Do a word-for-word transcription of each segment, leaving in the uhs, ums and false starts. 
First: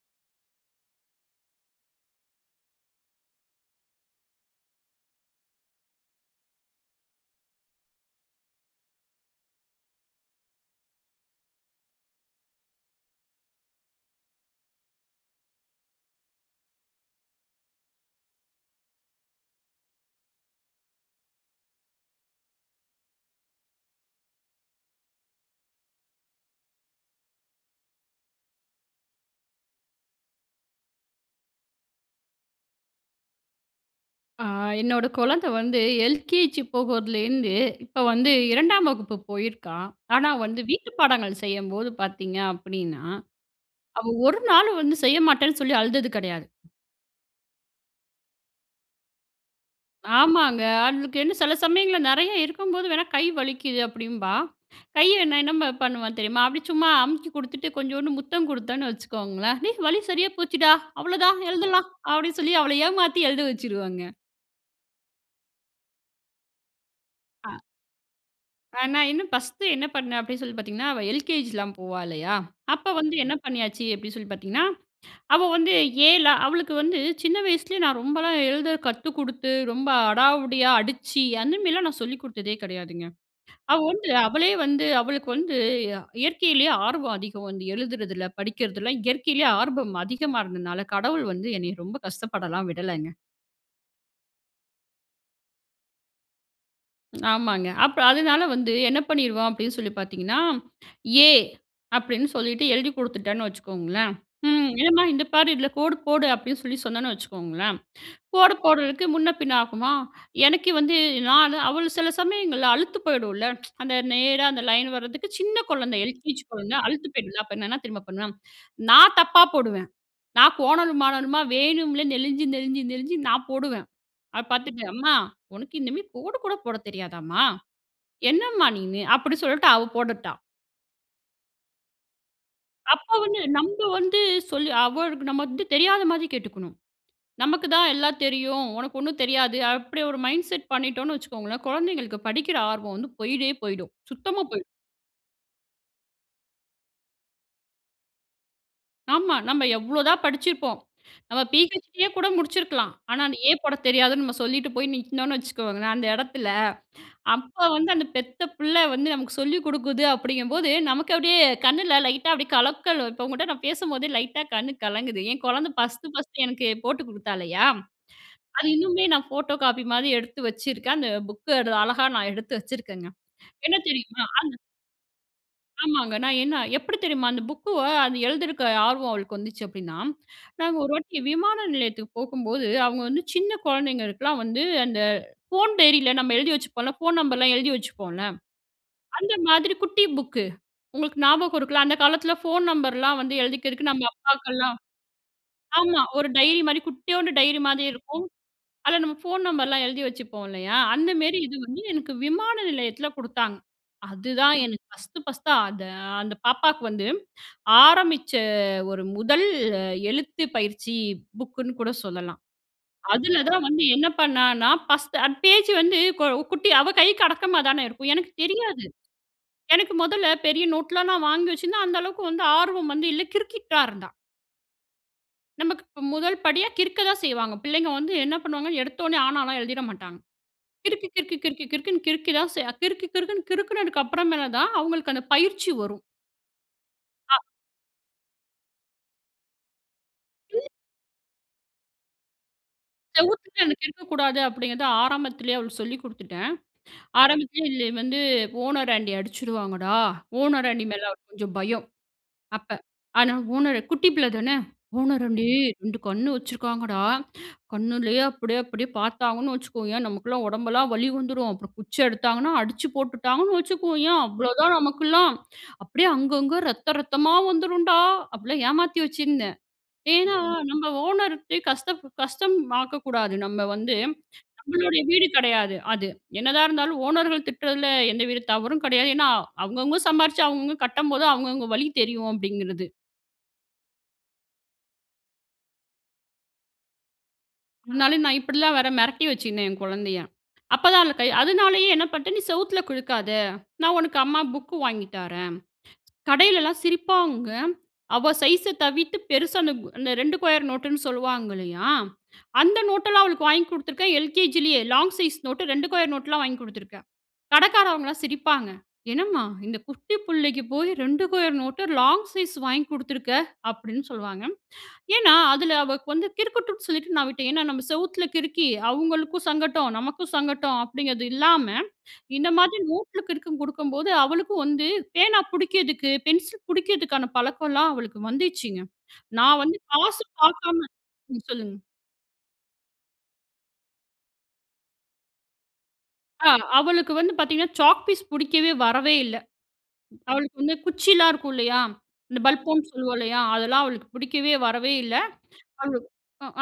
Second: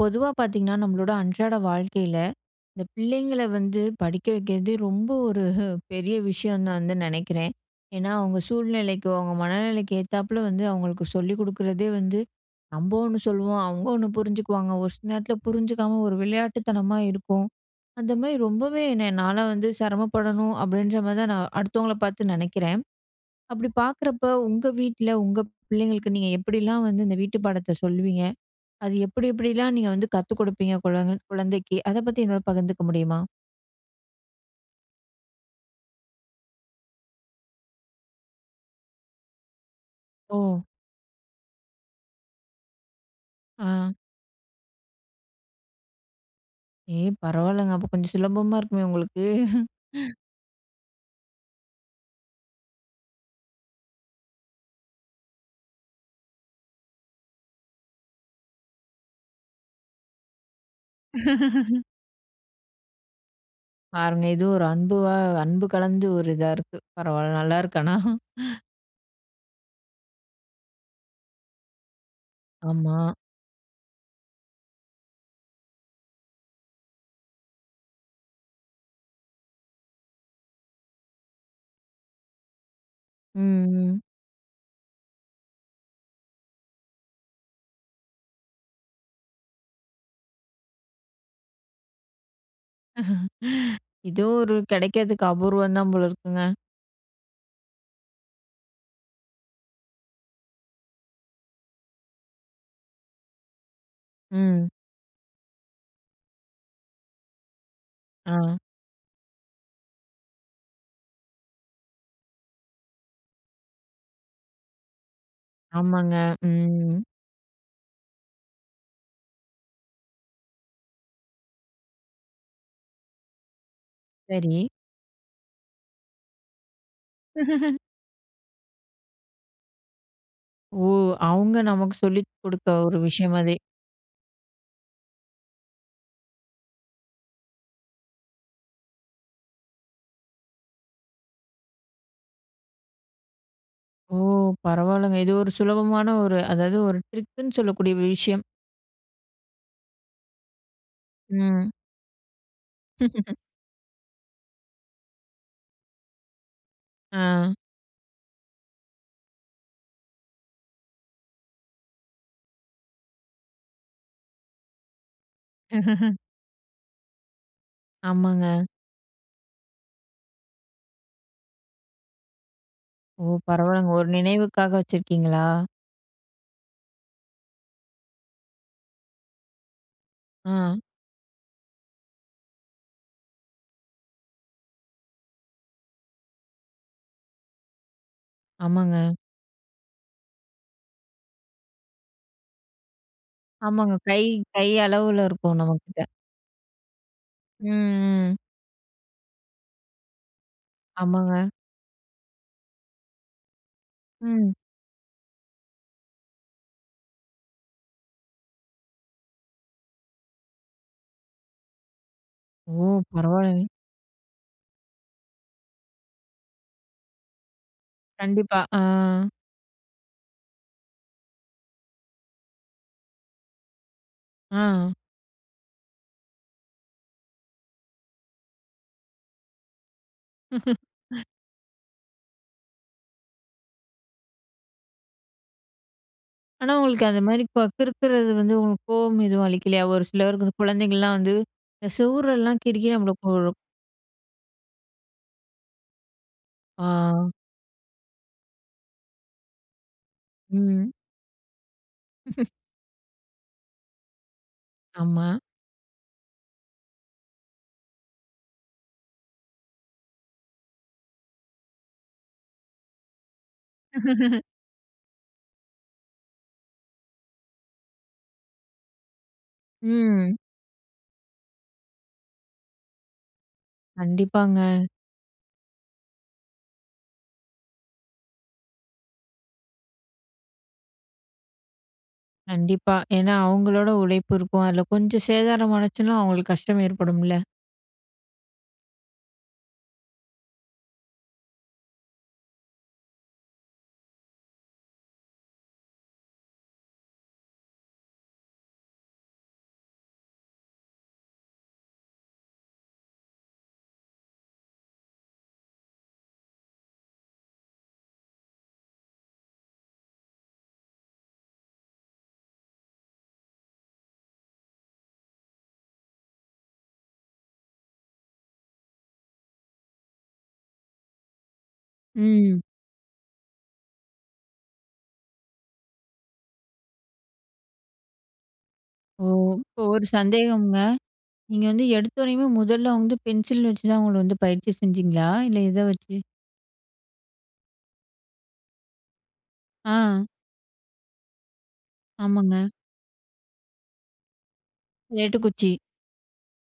பொதுவா பார்த்தீங்கன்னா நம்மளோட அன்றாட வாழ்க்கையில, இந்த பிள்ளைங்கள வந்து படிக்க வைக்கிறதே, ரொம்ப ஒரு பெரிய விஷயம்னு நான் வந்து நெனைக்கிறேன். ஏன்னா, அவங்க சூழ்நிலைக்கு, அவங்க மனநிலைக்கு ஏத்தாப்ல வந்து அவங்களுக்கு சொல்லி குடுக்குறதே வந்து, நம்ப ஒண்ணு சொல்லுவோம் அவங்க ஒண்ணு புரிஞ்சுக்குவாங்க. ஒரு சில நேரத்ல புரிஞ்சுக்காம ஒரு விளையாட்டுத்தனமா இருக்கும். அந்த மாரி ரொம்பவே என்ன நான்லாம் வந்து செரமப்படணும் அப்டின்ற மாதிரி தான் நான் அடுத்தவங்கள பார்த்து நெனைக்கிறேன். அப்டி பார்க்குறப்போ, உங்க வீட்ல உங்க பிள்ளைங்களுக்கு நீங்க எப்டிலாம் வந்து இந்த வீட்டு பாடத்த சொல்லுவீங்க? அது எப்டி, எப்டில்லாம் நீங்க வந்து கத்துக் குடுப்பீங்க குழந் குழந்தைக்கு அத பத்தி என்னோட பகிர்ந்துக்க முடியுமா? ஆ, என்னோட குழந்த வந்து எல்கேஜி போகறதுலருந்து இப்போ வந்து இரண்டாம் வகுப்பு போயிருக்கா. ஆனா ஓ! வந்து வீட்டு பாடங்கள் செய்யம்போது பார்த்தீங்க அப்டின்னா, ஆ. அவ ஒரு நாளும் வந்து செய்யமாட்டேன்னு சொல்லி அழுதது கெடையாது. ஏ! பரவாயில்லங்க அப்போ, கொஞ்சம் சுலபமா இருக்குமே உங்களுக்கு. ஆமாங்க. அவளுக்கு என்ன செல சமயங்கள்ல நெறைய இருக்கும்போது வேணா கை வலிக்குது அப்டின்பா. கை நான் என்ன பண்ணுவன் தெரியுமா? அப்டி சும்மா அமுக்கி கொடுத்துட்டு, கொஞ்சோண்டு முத்தம் கொடுத்தேன்னு வச்சுக்கோங்களேன். "டேய், வலி சரியா போச்சுடா, அவ்ளோதான் எழுதலாம்." அப்டின்னு சொல்லி அவள ஏமாத்தி எழுத வச்சுருவங்க. பாருங்க, ஏதோ ஒரு அன்புவா, அன்பு கலந்து ஒரு இதா இருக்கு. பரவாயில்ல நல்லா அ. இருக்கு ஆனா. அ நான் இன்னும் ஃபர்ஸ்ட்டு என்ன பண்ணேன் அப்டின்னு சொல்லி பார்த்தீங்கன்னா, அவ எல்கேஜிலாம் போவா இல்லையா? அப்ப ஆமா. வந்து என்ன பண்ணியாச்சு அப்டி சொல்லி பார்த்தீங்கன்னா, அவ வந்து ஏல அவளுக்கு வந்து சின்ன வயசுலயே நான் ரொம்பலாம் எழுத கத்து குடுத்து ரொம்ப அடாவடியா அடிச்சு, அந்த மாதிரிலாம் நான் சொல்லிக் குடுத்ததே கெடையாதுங்க. ம், அவ ம். வந்து அவளே வந்து, அவளுக்கு வந்து இயற்கையிலயே ஆர்வம் அதிகம். வந்து எழுதுறதுல, படிக்கிறதுல இயற்கையிலயே ஆர்வம் அதிகமா இருந்ததுனால கடவுள் வந்து என்னை ரொம்ப கஷ்டப்படலாம் விடலைங்க. இதுவும் ஒரு கிடைக்கிறதுக்கு அபூர்வம் தான் போல இருக்குங்க. ஆமாங்க அப்ப அதனால வந்து என்ன பண்ணிருவோம் அப்டின்னு சொல்லி பார்த்தீங்கன்னா? ஏ அப்டின்னு சொல்லிட்டு எழுதிக் கொடுத்துட்டேன்னு வச்சுக்கோங்களேன், ம் ம். என்னம்மா இந்த பாரு, இதில கோடு போடு அப்டின்னு சொல்லி சொன்னேன்னு வச்சுக்கோங்களேன், கோடு ஆ. போடுறதுக்கு முன்ன பின்ன ஆகுமா? எனக்கு வந்து நான் அவள் சில சமயங்கள்ல அழுத்து போயிடும்ல, அந்த நேரா அந்த லைன் வரதுக்கு. சின்ன குழந்தை ஆமாங்க. எல்-கே-ஜி குழந்தை ம். அழுத்து போயிடும்ல அப்ப என்ன தெரியுமா பண்ணுவேன்? நான் தப்பா போடுவேன், நான் கோணலுமானலுமா வேணும்ல நெளிஞ்சு, நெளிஞ்சு, நெளிஞ்சி நான் போடுவேன். அத சரி. பார்த்துட்டு அம்மா உனக்கு இனுமே கோடு கூட போடத் தெரியாதாம்மா? என்னம்மா நீன்னு? அப்படி சொல்லிட்டு அவ போடட்டா. ஓ! அவுங்க நமக்கு சொல்லி கொடுக்க ஒரு அப்ப விஷயம் வந்து அதே நம்ம வந்து சொல் அவளுக்கு நம்ம வந்து தெரியாத மாதிரி கேட்டுக்கணும். "நமக்கு தான் எல்லா தெரியும், ஒனக்கு ஒண்ணும் தெரியாது". அப்படி ஒரு மைண்ட் செட் பண்ணிட்டோன்னு வச்சுக்கோங்கலே, குழந்தைகளுக்கு படிக்கிற ஆர்வம் வந்து போய்வே போய்டும். ஓ! சுத்தமா போய்டும். பரவாயில்லங்க. இது ஒரு சுலபமான ஒரு அதாவது, ஒரு ட்ரிக்குன்னு சொல்லக்கூடிய விஷயம். ஆமா, "நம்ம எவ்வளோதான் படிச்சிருப்போம், நம்ம ம். பி-ஹெச்-டி யே கூட முடிச்சுருக்கலாம்". ஆனா அந்த ஏ போடத் தெரியாதுன்னு நம்ம சொல்லிட்டு போய் நிக்கனோம்னு வச்சுக்கோங்களேன் அந்த இடத்துல, ஆ. அப்ப வந்து அந்த பெத்த பிள்ள வந்து நமக்கு சொல்லி குடுக்குது அப்படிங்கும்போது நமக்கு அப்படியே கண்ணுல லைட்டா அப்படியே கலக்கல் இப்போ உங்ககிட்ட நான் பேசும்போதே லைட்டா கண் கலங்குது. என் குழந்தை ஃபஸ்த்து ஃபர்ஸ்த்து எனக்கு போட்டு கொடுத்தா இல்லையா? ஆமாங்க. அது இன்னுமே நான் ஃபோட்டோ காப்பி மாதிரி எடுத்து வச்சிருக்கேன், அந்த புக்க அழகா நான் எடுத்து வச்சுருக்கேங்க. ஓ! என்ன பரவாயில்லைங்க. ஒரு தெரியுமா? அந்த நினைவுக்காக வச்சிருக்கீங்களா? ஆமாங்க. நான் என்ன எப்படி தெரியுமா? அந்த புக்குவ அது எழுதியிருக்க ஆர்வம் அவளுக்கு வந்துச்சு அப்டின்னா, நாங்க ஆ. ஒரு வாட்டி விமான நிலையத்துக்கு போகும்போது, அவுங்க வந்து சின்ன குழந்தைங்களுக்கெல்லா வந்து அந்த ஃபோன் டைரியில நம்ம எழுதி வச்சுப்போம்ல, ஃபோன் நம்பர்லா எழுதி வச்சுப்போம்ல, ஆமாங்க. அந்த மாதிரி குட்டி புக்கு உங்களுக்கு ஞாபகம் இருக்குல்ல அந்த காலத்துல ஃபோன் நம்பர்லா வந்து எழுதிக்கிறதுக்கு ஆமாங்க. நம்ம கை, கை அப்பாக்கெல்லா அளவுல இருக்கும் நம்ம ஆமா கிட்ட. ஒரு டைரி மாரி குட்டியோண்டு டைரி மாதிரி இருக்கும். ம். ம். அதுல நம்ம ஃபோன் நம்பர்லாம் எழுதி வச்சுப்போ இல்லையா? அந்தமேரி ஆமாங்க. இது வந்து எனக்கு விமான நிலையத்துல கொடுத்தாங்க. ம். அதுதான் எனக்கு ஃபர்ஸ்த்து, ஃபஸ்த்தா அதை அந்த பாப்பாவுக்கு வந்து, ஆரம்பிச்ச ஒரு முதல் எழுத்து பயிற்சி புக்குன்னு கூட சொல்லலாம். ஓ! அதுல பரவாயில்லை. தான் வந்து என்ன பண்ணான்னா, ஃபஸ்த்து அந்த பேஜ் வந்து குட்டி அவள் கைக்கு அடக்கமா தானே இருக்கும் எனக்கு கண்டிப்பா. ஆ. தெரியாது. எனக்கு முதல்ல பெரிய நோட்லா நான் வாங்கி வச்சுருந்தா, அந்த அளவுக்கு வந்து ஆர்வம் வந்து இல்ல கிறுக்கிட்டு தா இருந்தா. ஆ. நமக்கு ம் முதல் படியா கிறுக்க தான் செய்வாங்க. பிள்ளைங்க வந்து என்ன பண்ணுவாங்க? எடுத்தொன்னே, ஆனால்லாம் எழுதிற மாட்டாங்க. கிறுக்கு, கிறுக்கு, கிறுக்கு, கிறுக்குன்னு கிறுக்கி தான் ச கிறுக்கு கிறுக்குன்னு கிறுக்குனதுக்கு அப்புறமேல தான் அவுங்களுக்கு அந்த பயிற்சி வரும். ஆனா, உங்களுக்கு அந்த ஆ. மாரி இப்போ கிறுக்குறது வந்து உங்களுக்கு கோவம் எதும் அளிக்கலையா? ஒரு சில பேருக்கு வந்து இல் குழந்தைங்கள்லாம் வந்து, இந்த செவுரெல்லாம் கிறுக்கி நம்மள ஒரு செவுத்துட்ட இருந்து கிறுக்கக்கூடாது அப்டீங்கிறத, ஆரம்பத்திலயே அவளுக்கு சொல்லிக் குடுத்துட்டேன். ஆ. ஆரம்பத்திலயே இது வந்து, "ஓனர் ஆண்டி அடிச்சுடுவாங்கடா". ஓனராண்டி ம். மேல கொஞ்சம் பயம் அப்ப. ஆனா ஓனரு குட்டி பிள்ள தானே. ஆமா. "ஓனராண்டி ரெண்டு கண்ணு வச்சுருக்காங்கடா. கண்ணுலயே அப்டீயே அப்டீயே பாத்தாங்கன்னு வச்சுக்கோயென், நமகெல்லாம் ஒடம்பெல்லாம் வலி வந்துரும். அப்புறம் குச்சி எடுத்தாங்கன்னா, அடிச்சு போட்டுட்டாங்கன்னு வச்சுக்கோயென், அவ்வளோதான் நமக்கெல்லாம் அப்டீயே அங்கங்க ரத்தம் ரத்தமா வந்துரும் டா" அப்டீலாம் ஏமாத்தி வச்சிருந்தேன். ஏன்னா, ம். நம்ம ஓனர்ட்ட கஷ்டம் கஷ்டம் ஆக்கக்கூடாது. நம்ம வந்து, கண்டிப்பாங்க. நம்மளுடைய வீடு கெடையாது. அது என்னதான் இருந்தாலும் ஓனர்கள் திட்டுறதில எந்த வித தவறும் கெடையாது. ஏன்னா, அவங்கவங்க சம்பாரிச்சு அவங்கவங்க கட்டும்போது அவங்கவங்க வலி தெரியும் அப்டீங்கிறது. கண்டிப்பா. ஏன்னா, அவங்களோட உழைப்பு இருக்கும். அதில் கொஞ்சம் சேதாரமானுச்சுனா, அவங்களுக்கு கஷ்டம் ஏற்படும்ல. முன்னால நா இப்படிலாம் வேற மெரட்டி வச்சிருந்தேன், என் கொழந்தைய. அப்பதான் அதுல கை அதுனாலேயே என்ன பண்ணிட்டேன், "நீ செவுத்துல கிலுக்காத, நா உனக்கு அம்மா புக்கு வாங்கி தாரேன்." கடையிலல்லாம் சிரிப்பாங்க. அவ சைஷு தவிர்த்து பெருசா அந்த அந்த ரெண்டு கொயர் நோட்டுன்னு சொல்லுவாங்க இல்லையா? அந்த நோட்டெல்லாம் அவளுக்கு வாங்கி குடுத்துருக்கேன், எல்கேஜிலேயே. லாங் சைஸ் நோட்டு, ரெண்டு கோயர் நோட்லாம் வாங்கி குடுத்துருக்கேன். கடக்காரவங்கலாம் சிரிப்பாங்க. "என்னம்மா? இந்த குட்டி புள்ளைக்கு போய் ரெண்டு கொயர் நோட்டு, லாங் சைஸ் வாங்கி குடுத்துருக்க." அப்படீன்னு சொல்வாங்க. ஏன்னா, அதுல அவ வந்து கிறுக்கட்டும்னு சொல்லிட்டு நா விட்டேன். ஏன்னா, "நாம செவுத்துல கிறுக்கி அவுங்களுக்கும் சங்கட்டம், நமக்கும் சங்கட்டம்." அப்படீங்குறது இல்லாம, இந்த ம். மாதிரி நோட்டுல கிறுக்கங் குடுக்கும்போது, அவளுக்கும் வந்து பேனா புடிக்கதுக்கு, பென்சில் புடிக்கதுக்கான பழக்கலாம் அவளுக்கு வந்திச்சுங்க. ஓ! நான் வந்து இப்ப ஒரு காசு சந்தேகம்ங்க. பாக்காம ம் நீங்க சொல்லுங்க. வந்து எடுத்தொனையுமே முதல்ல வந்து பென்சில் வச்சு தான் அவுங்கள வந்து பயிற்சி செஞ்சீங்களா? இல்ல, எத வச்சு? ஆ, அவளுக்கு வந்து பாத்தீங்கணா, சாக் பீஸ் புடிக்கவே வரவே இல்ல. ஆ. அவளுக்கு வந்து குச்சில்லாம் இருக்கும் இல்லையா? இந்த ஆமாங்க. பல்போம்ன்னு சொல்லுவோம் இல்லையா? அதெல்லாம் அவளுக்கு புடிக்கவே வரவே இல்ல. ஸ்லேட்டுக் குச்சி. அவளுக்கு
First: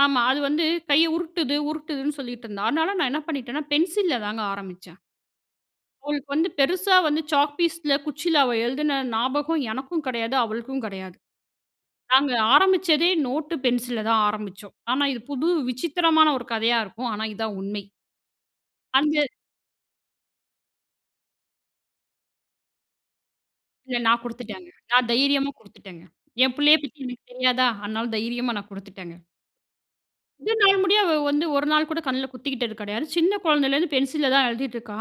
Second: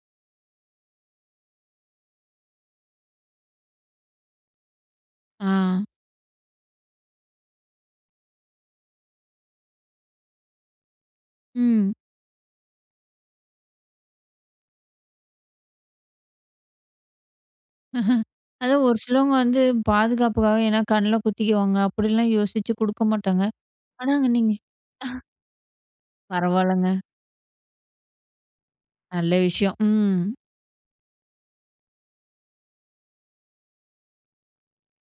ஆமா. அது வந்து கைய உருட்டுது உருட்டுதுன்னு சொல்லிட்டுருந்தா. அதுனால நா என்ன பண்ணிட்டேன்னா, பென்சில்ல தாங்க ஆரம்பிச்சேன். ஆ. அவளுக்கு வந்து பெருசா வந்து சாக் பீஸ்‌ல, குச்சீல அவ எழுதுன ஞாபகம் எனக்கும் கெடையாது, அவளுக்கும் கெடையாது. ம். நாங்க ஆரம்பிச்சதே நோட்டு, பென்சில்‌லதான் ஆரம்பிச்சோம். ஆனா, இது புது விசித்திரமான ஒரு கதையா இருக்கும். ஆனா, இதான் உண்மை. அதான் ஒரு அஞ்சு சிலவங்க வந்து பாதுகாப்புக்காக ஏன்னா, கண்ணுல குத்திக்குவாங்க. அப்புடிலாம் யோசிச்சு குடுக்க மாட்டாங்க. இல்ல, நா ஆனாங்க நீங்க குடுத்துட்டேங்க. நா ஹ. தைரியமா குடுத்துட்டேங்க. என் பிள்ளைய பரவாலங்க. பத்தி எனக்கு தெரியாதா? அதுனால தைரியமா நா குடுத்துட்டேங்க. நல்ல விஷயம். ம். இதுநாள் முடிய அவ வந்து ஒரு நாள் கூட கண்ணுல குத்திக்கிட்டது கெடையாது. சின்ன கொழந்தேலேருந்து பென்சில்ல தான் எழுதிட்டுருக்கா.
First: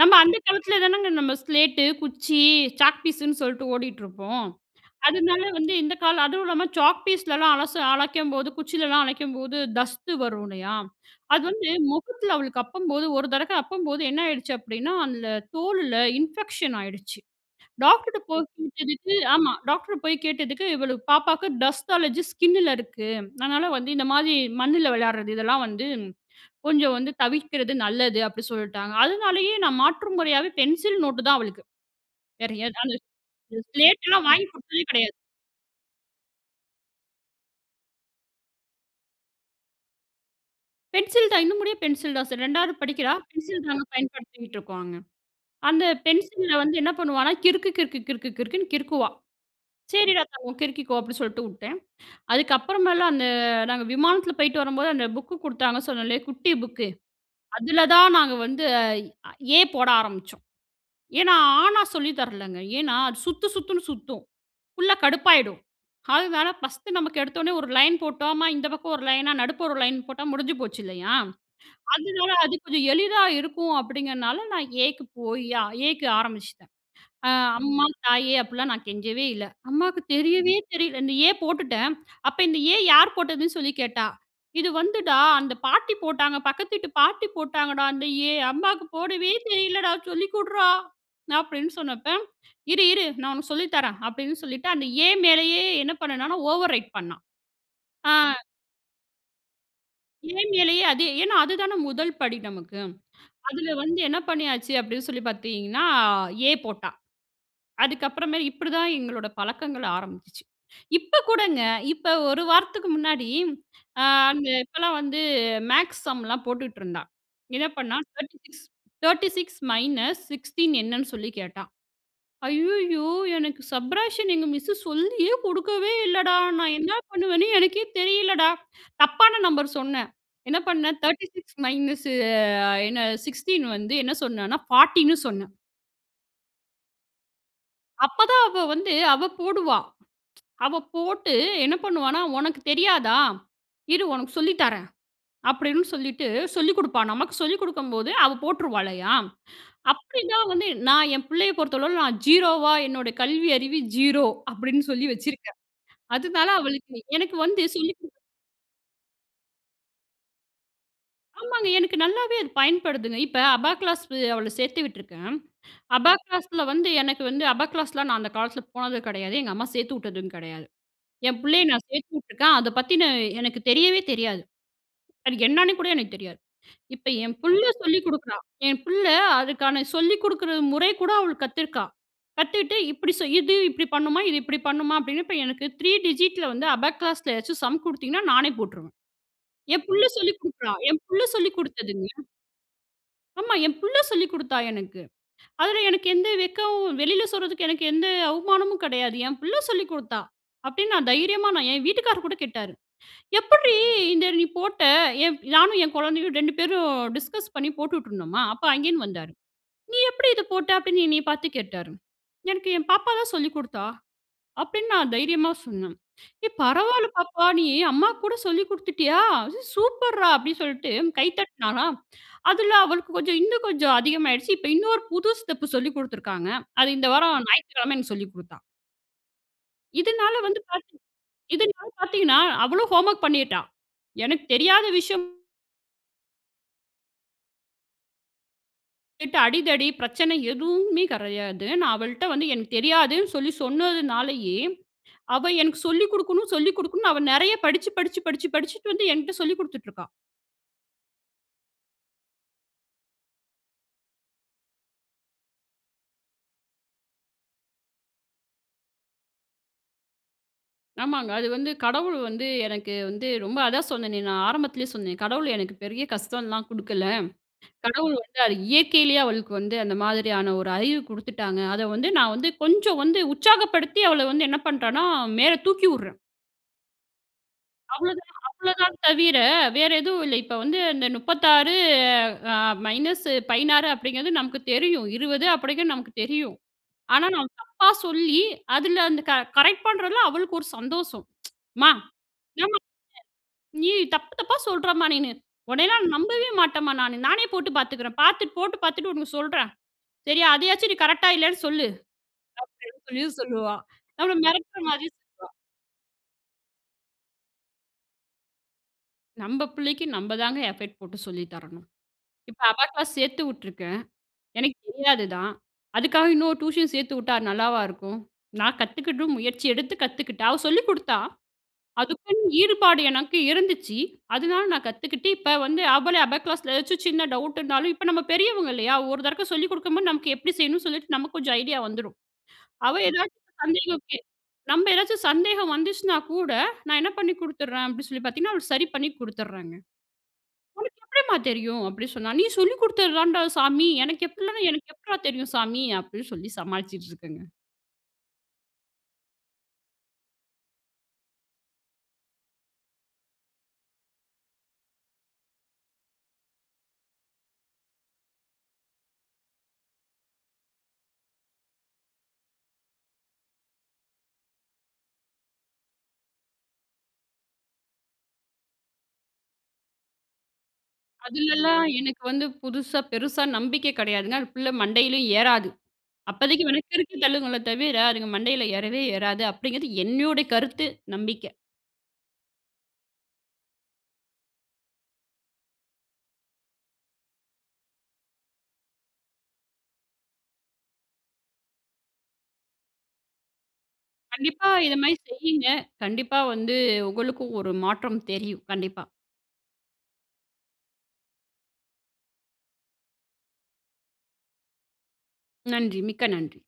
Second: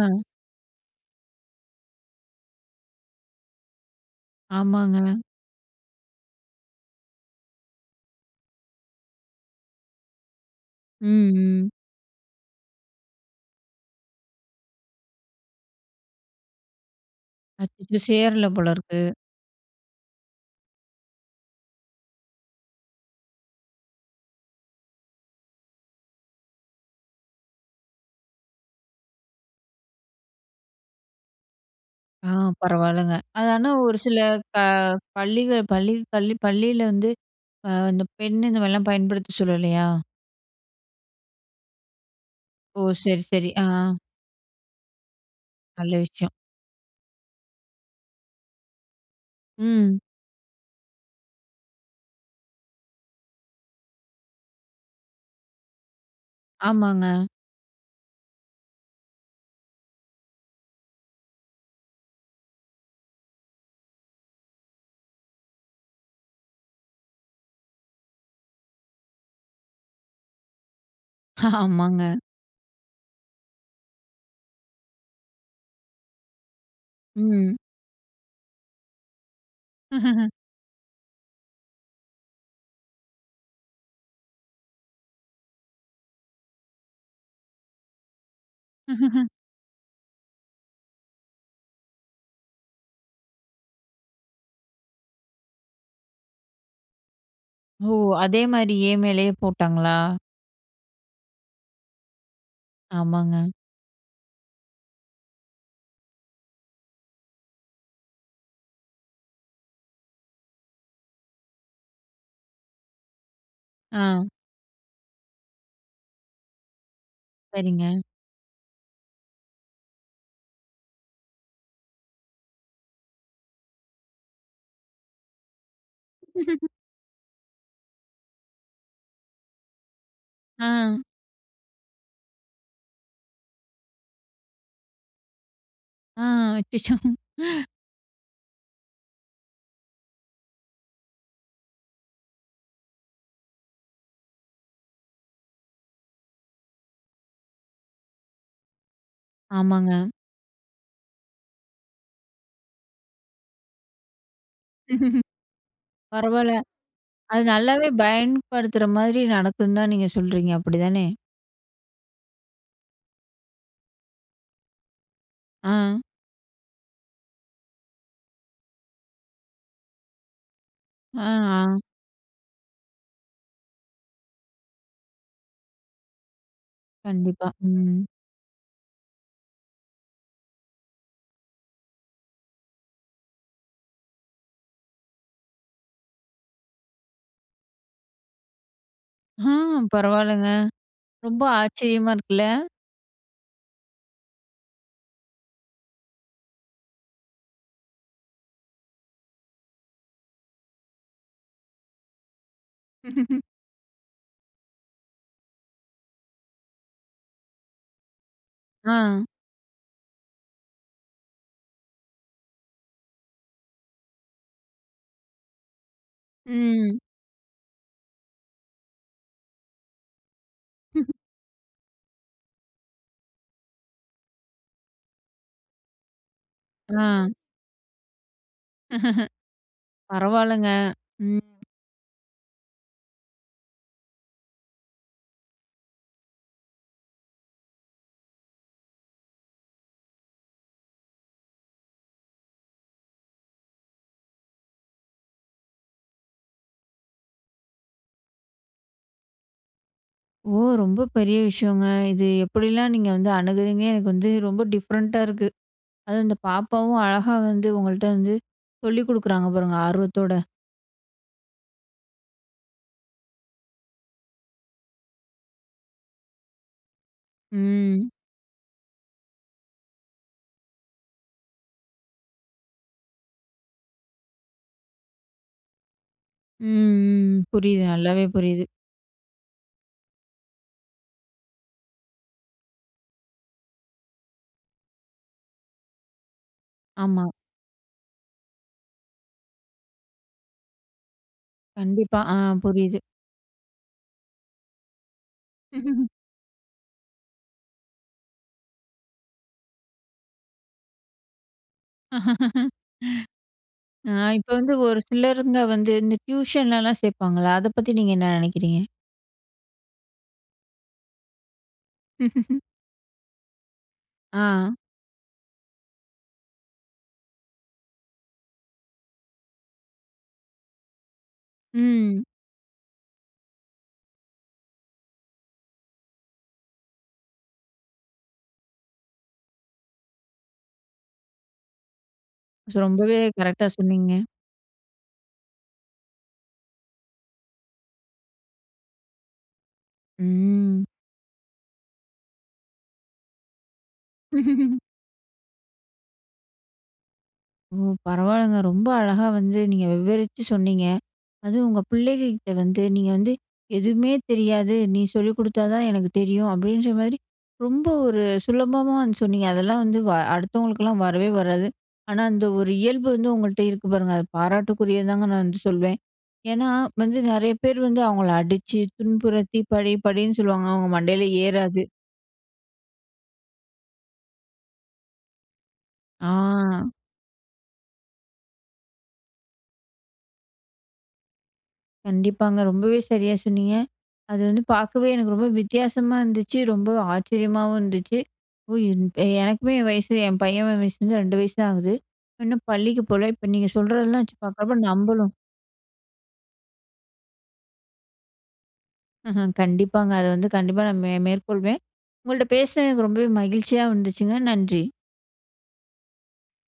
நம்ப அந்த காலத்துல தானங்க நம்ப ஸ்லேட்டு, குச்சி, சாக் பீஸுனு சொல்லிட்டு ஓடிட்டுருப்போம். ஆமாங்க. அதுனால வந்து இந்த காலம் அதுவும் இல்லாம சாக் பீஸ்லாம் அலச அழிக்கும்போது, குச்சிலலாம் அழிக்கும்போது, தஸ்து வரும் இல்லையா? ம். அது வந்து ம். மொகத்துல அவளுக்கு அப்பும்போது ஒரு தரக்க அப்பும்போது என்னாயிடுச்சு அப்படீன்னா, அந்த தோல்ல இன்ஃபெக்ஷன் ஆயிடுச்சு. அச் டாக்டர் கிட்ட போய் சேரல போலருக்கு. கேட்டதுக்கு ஆமா. டாக்டர போய் கேட்டதுக்கு, இவளுக்கு "பாப்பாவுக்கு டஸ்ட் அலர்ஜி ஸ்கின்‌னுல இருக்கு. அதுனால வந்து இந்த மாரி மண்ணுல விளையாடுறது, இதெல்லாம் வந்து கொஞ்சம் வந்து தவிர்க்கிறது நல்லது." அப்படி சொல்ட்டாங்க. அதுனாலேயே நா மாற்று முறையாவே பென்சில், நோட்டு தான் அவளுக்கு. ஆ வேற எத அது பரவால்லங்க. அது இது ஆனா, ஒரு சில ஸ்லேட்டுல்லாம் வாங்கிக் க குடுத்ததே கெடையாது. பள்ளிக பள்ளி கள்ளி பள்ளியில வந்து, அ அந்த பென் இந்த மாதிரிலாம் பயன்படுத்த சொல்லலையா? பென்சில் தான் இன்னும் முடிய பென்சில் தான் சார். ரெண்டாவது ஓ! படிக்கிறா சரி, சரி. ஆ. பென்சில் தாங்க பயன்படுத்திகிட்டுருக்கோம் அங்க. அந்த நல்ல விஷயம். பென்சில்ல வந்து என்ன பண்ணுவான்னா, கிறுக்கு, கிறுக்கு, கிறுக்கு, கிறுக்குனு கிறுக்குவா. ம். சரிடா தங்கோம் கிறுக்கிக்கோ அப்டின்னு சொல்லிட்டுவுட்டேன். அதுக்கப்புறமேலாம் அந்த நாங்கள் விமானத்துல போய்ட்டு வரும்போது அந்த புக்கு கொடுத்தாங்கன்னு சொன்னேன்ல குட்டி புக்கு. ஆமாங்க. அதுல தான் நாங்க வந்து A போட ஆரம்பிச்சோம். ஏன்னா, ஆ ன்னா சொல்லி தரலங்க. ஏன்னா அது சுத்து சுத்துனு சுத்தும். புள்ள கடுப்பாயிடும் அதனால பஸ்ட்டு நமக்கு எடுத்த ஒட்னே ஒரு லைன் போட்டோமா, இந்த பக்கம் ஒரு லைனா நடுப்புற ஒரு லைன் போட்டா முடிஞ்சு போச்சுல்லையா? ஆமாங்க. அதனால அது கொஞ்சம் எளிதா இருக்கும் அப்படிங்கிறனால நான் A க்கு போய் A க்கு ஆரம்பிச்சுட்டேன். ம். அம்மா தாயே அப்டிலாம் நான் கெஞ்சவே இல்ல. அம்மாவுக்கு தெரியவே தெரியல இந்த A போட்டுட்டேன். அப்போ இந்த A யார் போட்டதுன்னு சொல்லி கேட்டா. இது வந்துடா அந்த பாட்டி போட்டாங்க, பக்கத்து வீட்டு பாட்டி போட்டாங்கடா, அந்த A அம்மாவுக்கு போடவே தெரியலடா, சொல்லி குட்றா அப்டின்னு சொன்னப்ப இரு, இரு நான் உனக்கு சொல்லி தரேன் அப்படின்னு சொல்லிட்டு, அந்த A மேலேயே என்ன பண்ணுனான்னா ஓவர் ரைட் பண்ணா. ஓ! ஆ. அதே மாதிரி ஏ மேலேயே போட்டாங்களா? A மேலேயே அதே ஏன்னா அது தானே முதல் படி நமக்கு. ஆமாங்க. அதுல வந்து என்ன பண்ணியாச்சு அப்டி சொல்லி பார்த்தீங்கன்னா, A போட்டா அதுக்கப்புறமா இப்டி தான் எங்களோட பழக்கங்கள் ஆரம்பிச்சுச்சு. இப்போ கூடங்க இப்போ ஒரு வாரத்துக்கு முன்னாடி, அ ஆ. அந்த இப்பலாம் வந்து மேக்ஸ் சம்லாம் போட்டுட்ருந்தா. என்ன பண்ணா சரிங்க. Thirty six thirty six minus sixteen என்னன்னு சொல்லி கேட்டா. ஐய்யயோ எனக்கு சப்ட்றேக்ஷன் எங்க மிஸ் சொல்லியே குடுக்கவே இல்லடா, நான் என்ன பண்ணுவேன்னு எனக்கே தெரியலடா. தப்பான நம்பர் சொன்னேன். என்ன ஆ. பண்ணேன் தேர்ட்டி சிக்ஸ் மைனஸு என்ன சிக்ஸ்டீன் வந்து என்ன சொன்னேன்னா பார்ட்டினு சொன்னேன். ஆ, அச்சச்சோ! அப்ப தான் அவ வந்து, அவ போடுவா. அவ போட்டு என்ன பண்ணுவான்னா, "ஒனக்கு தெரியாதா? இரு ஒனக்கு சொல்லித் தரேன்" அப்டீன்னு சொல்லிட்டு, சொல்லிக் குடுப்பா. நமக்கு சொல்லிக் குடுக்கும்போது, அவ போட்டுருவாளையா? ஆமாங்க. அப்டி தான் வந்து நான் என் புள்ளைய பொறுத்தளவுல நான் ஜீரோவா "என்னோட கல்வி அறிவு ஜீரோ" அப்டீன்னு சொல்லி வச்சுருக்கேன். அதனால, பரவால்ல. அவளுக்கு எனக்கு அது வந்து நல்லாவே சொல்லிக் குடு பயன்படுத்துற மாரி நடக்குன்னு தான் நீங்க சொல்கிறீங்க. அப்புடிதானே? ஆமாங்க. எனக்கு நல்லாவே அது பயன்படுதுங்க. இப்ப, அபாக்ளாஸ் அவள சேத்து விட்டுருக்கேன். அ. அபாக்ளாஸ்ல வந்து எனக்கு வந்து அபாக்ளாஸ்லாம் நான் அந்த காலத்துல போனதும கெடயாது. எங்க அம்மா சேத்து உட்டதும் கெடையாது. அ, என் புள்ளைய ஆ. நான் சேத்து உட்டுருக்கேன். அதை பத்தின, எனக்கு தெரியவே தெரியாது. அது என்னான்னு கூட எனக்கு தெரியாது. இப்ப என் கண்டிப்பா. புள்ள சொல்லி ம். குடுக்குறா. என் புள்ள அதுக்கான சொல்லி குடுக்குற முறை கூட அவ கத்துருக்கா. கத்துட்டு, "இப்டி செய் இது இப்டி பண்ணுமா. இது இப்டி பண்ணுமா" அப்டீன்னு இப்ப எனக்கு த்ரீ டிஜிட்‌ல வந்து அபாக்ளாஸ்ல ஏதாவது சம் குடுத்தீங்கன்னா, நானே போட்ருவேன். ஹ்ம். என் புள்ள சொல்லி பரவாயில்லங்க. குடுக்குறா. என் புள்ள ரொம்ப சொல்லி குடுத்ததுங்க. ஆச்சரியமா இருக்குல்ல! ஆமா. என் புள்ள சொல்லிக் குடுத்தா எனக்கு. அதுல, எனக்கு எந்த வெட்கவும் வெளியில சொல்றதுக்கு எனக்கு எந்த அவமானமும் கெடையாது. என் புள்ள சொல்லிக் குடுத்தா அப்டீன்னு, நான் தைரியமா நான் என் வீட்டுக்காரர் கூட கேட்டாரு. "எப்புட்ரீ, இத நீ போட்ட?" எப் நானும் என் கொழந்தையும் ரெண்டு பேரும் டிஸ்கஸ் பண்ணி போட்டுட்டு இருந்தோமா, அப்ப அங்கேந்து அ. வந்தாரு. "நீ எப்புடி இத போட்ட" அப்டீன்னு என்ன பாத்து கேட்டாரு. "எனக்கு என் பாப்பா தான் சொல்லிக் குடுத்தா" அப்டீன்னு நான் தைரியமா சொன்னேன். "ஏய், ம். பரவால்ல பாப்பா, நீ அம்மாக்கு கூட சொல்லி குடுத்துட்டியா? சூப்பர் ரா!" அப்படீன்னு சொல்ட்டு கை தட்டினாரா. அதில அவளுக்கு கொஞ்சம் இன்னும் கொஞ்சம் அதிகமாயிடுச்சு. இப்போ, இன்னொரு புது ஸ்டெப்பு சொல்லிக் குடுத்திருக்காங்க. அது இந்த அ. வாரம் ஞாயித்துக்கெழம எனக்கு சொல்லிக் குடுத்தா. இதனால வந்து பரவாயில்லங்க. பாத்த், ம். இதனால பாத்தீங்கன்னா, அவளும் ஹோம் வொர்க் பண்ணிட்டா. எனக்கு தெரியாத விஷயம். அடிதடி பிரச்சனை எதுவுமே கிடையாது. நான் அவள்ட்ட வந்து எனக்கு தெரியாதுனு சொல்லி சொன்னதுனாலேயே, அவ எனக்கு சொல்லி குடுக்கணும், சொல்லி குடுக்கணும். அவ நெறைய படிச்சி படிச்சி படிச்சி படிச்சிட்டு வந்து என்ட்ட சொல்லிக் குடுத்துட்டு இருக்கா. ஓ! ரொம்ப பெரிய விஷயங்க. இது எப்படிலாம் நீங்க வந்து அணுகுகிறீங்க. எனக்கு வந்து ரொம்ப டிஃப்ரெண்ட்டா இருக்கு. அதுவும் இந்த பாப்பாவும் அழகா வந்து உங்கள்கிட்ட வந்து சொல்லிக் குடுக்குறாங்க பாருங்க ஆர்வத்தோட. ஆமாங்க. அது வந்து கடவுள் வந்து, எனக்கு வந்து ரொம்ப அதான் சொன்னேனே, நான் ஆரம்பத்துலயே சொன்னேன். கடவுள் எனக்கு பெரிய கஷ்டம்லாம் குடுக்கல்ல. ம். கடவுள் வந்து அது இயற்கையிலேயே அவளுக்கு வந்து அந்த மாதிரியான ஒரு அறிவு குடுத்துவிட்டாங்க. அத வந்து நான் வந்து கொஞ்சம் வந்து உற்சாகப்படுத்தி அவள வந்து என்ன பண்ணுறனா மேல தூக்கி விடுறேன். ம். ம். புரியுது அவ்ளோ நல்லாவே, தான் புரியுது. அவ்வளவுதான் தவிர வேற எதுவும் இல்ல. இப்போ வந்து இந்த முப்பத்தி ஆறு மைனஸ் பதினாறு அப்டீங்குறது நமக்கு தெரியும். இருபது அப்டீங்குறது நமக்கு தெரியும். ஆனா, ஆமா. நான் தப்பா சொல்லி அதுல அந்த கரெக்ட் பண்ணுறதுல அவளுக்கு ஒரு சந்தோஷம். அம்மா கண்டிப்பா ஆ என்ன மா புரியுது. நீ? தப்பு தப்பா சொல்லுற மா நீனு. உன்னையெல்லாம் நம்பவே மாட்டேன் மா நானு. நானே போட்டு பாத்துக்குறேன். பாத்துட்டு போட்டு பாத்துட்டு உனக்கு சொல்லுறேன் சரியா. அதையாவது நீ கரெக்டா இல்லயானு சொல்லு, அப்டீன்னு சொல்லி சொல்லுவா. அ நம்பள இப்ப வந்து மிரட்டுற ஒரு மாதிரி சொல்லுவா. சிலருங்க வந்து இந்த டியூஷன்லலாம் சேர்ப்பாங்கல்ல, அத பத்தி நீங்க என்ன நினைக்கிறீங்க நம்ப பிள்ளைக்கு நம்ப தாங்க எஃபெக்ட் போட்டு சொல்லி தரணும். இப்போ அபாகிளாஸ் சேர்த்து விட்ருக்கேன். ஆ. எனக்கு தெரியாது தான். அதுக்காக இன்னொரு டியூஷன் சேர்த்து விட்டா நல்லாவா இருக்கும்? நான் கத்துகிட்டு முயற்சி எடுத்து கத்துக்கிட்டேன். அவ சொல்லிக் கொடுத்தா. ம். அதுக்குன்னு ஈடுபாடு எனக்கு இருந்துச்சு. அதனால நான் கத்துக்கிட்டு, இப்போ வந்து அவளே அபா கிளாஸில ஏதாச்சும் சின்ன டவுட் இருந்தாலும், இப்போ நம்ம பெரியவங்க இல்லையா? ஒரு தடக்க சொல்லிக் கொடுக்கும்போது, நமக்கு எப்டி செய்யணும்னு சொல்லிட்டு நமக்கு கொஞ்சம் ஐடியா வந்துடும். ஸோ அவ ரொம்பவே ஏதாவது கரெக்ட்டா சந்தேகம் சொன்னீங்க. நம்ம ஏதாச்சும் சந்தேகம் வந்துச்சுனா கூட, நான் என்ன பண்ணி கொடுத்துறேன் அப்டினு சொல்லி பார்த்தீங்கன்னா, அவளுக்கு சரி பண்ணி கொடுத்துறேங்க. ம். உனக்கு எப்டிம்மா தெரியும்? அப்டி சொன்னாள். நீ சொல்லி கொடுத்ததுதாண்டா சாமி, எனக்கு எப்டி? எனக்கு எப்பட்றா தெரியும்? சாமி அப்படினுசொல்லி சமாளிச்சுட்டுருக்கேங்க. ஓ! பரவாயில்லங்க ரொம்ப அழகா வந்து நீங்க விவரிச்சு சொன்னிங்க. அதுவும் உங்க பிள்ளைங்க கிட்ட வந்து நீங்க வந்து எதுவுமே தெரியாது. நீ சொல்லிக் கொடுத்தா தான் எனக்கு தெரியும். அப்படின்ற மாதிரி ரொம்ப ஒரு சுலபமா வந்து சொன்னீங்க. அதெல்லாம் வந்து அடுத்தவங்களுக்கலாம் வரவே வராது. ஆனா அந்த ஒரு இயல்பு வந்து உங்கள்கிட்ட இருக்கு பாருங்க அத பாராட்டுக்குரியதுதாங்க நான் வந்து சொல்வேன். ஏன்னா வந்து நெறைய பேர் வந்து அவங்கள அடிச்சு, துன்புறுத்தி, படி படின்னு சொல்லுவாங்க. அவங்க மண்டையில ஏறாது. அதுலலாம் எனக்கு வந்து புதுசா பெருசா நம்பிக்கை கெடையாதுங்க. அந்த பிள்ளை மண்டையிலேயும் ஏறாது. ஆ. அப்போதைக்கு உனக்கு இருக்கறதள்ளுங்கலே தவிர அதுங்க மண்டையில ஏறவே ஏறாது அப்படிங்கிறது என்னுடைய கருத்து, நம்பிக்க. கண்டிப்பாங்க. ரொம்பவே சரியாக சொன்னீங்க. அது வந்து பார்க்கவே எனக்கு ரொம்ப வித்தியாசமா இருந்துச்சு. ரொம்ப ஆச்சரியமாவும் இருந்துச்சு. ஒ யு எனக்குமே என் வயசு என் பையன் வயசுல வந்து ரெண்டு வயசு தான் ஆகுது. இன்னும் பள்ளிக்கு போகல. இப்போ நீங்க சொல்றதெல்லாம் வச்சு கண்டிப்பா பார்க்குறப்போ இது மாதிரி நம்பளும். செய்யுங்க. கண்டிப்பா வந்து உங்களுக்கும் ஒரு மாற்றம் தெரியும் கண்டிப்பா. கண்டிப்பாங்க. அத வந்து கண்டிப்பா நான் மே மேற்கொள்வேன்.உங்கள்ட்ட பேசுனதுக்கு ரொம்பவே மகிழ்ச்சியாக இருந்துச்சுங்க. நன்றி. நன்றி மிக்க நன்றி.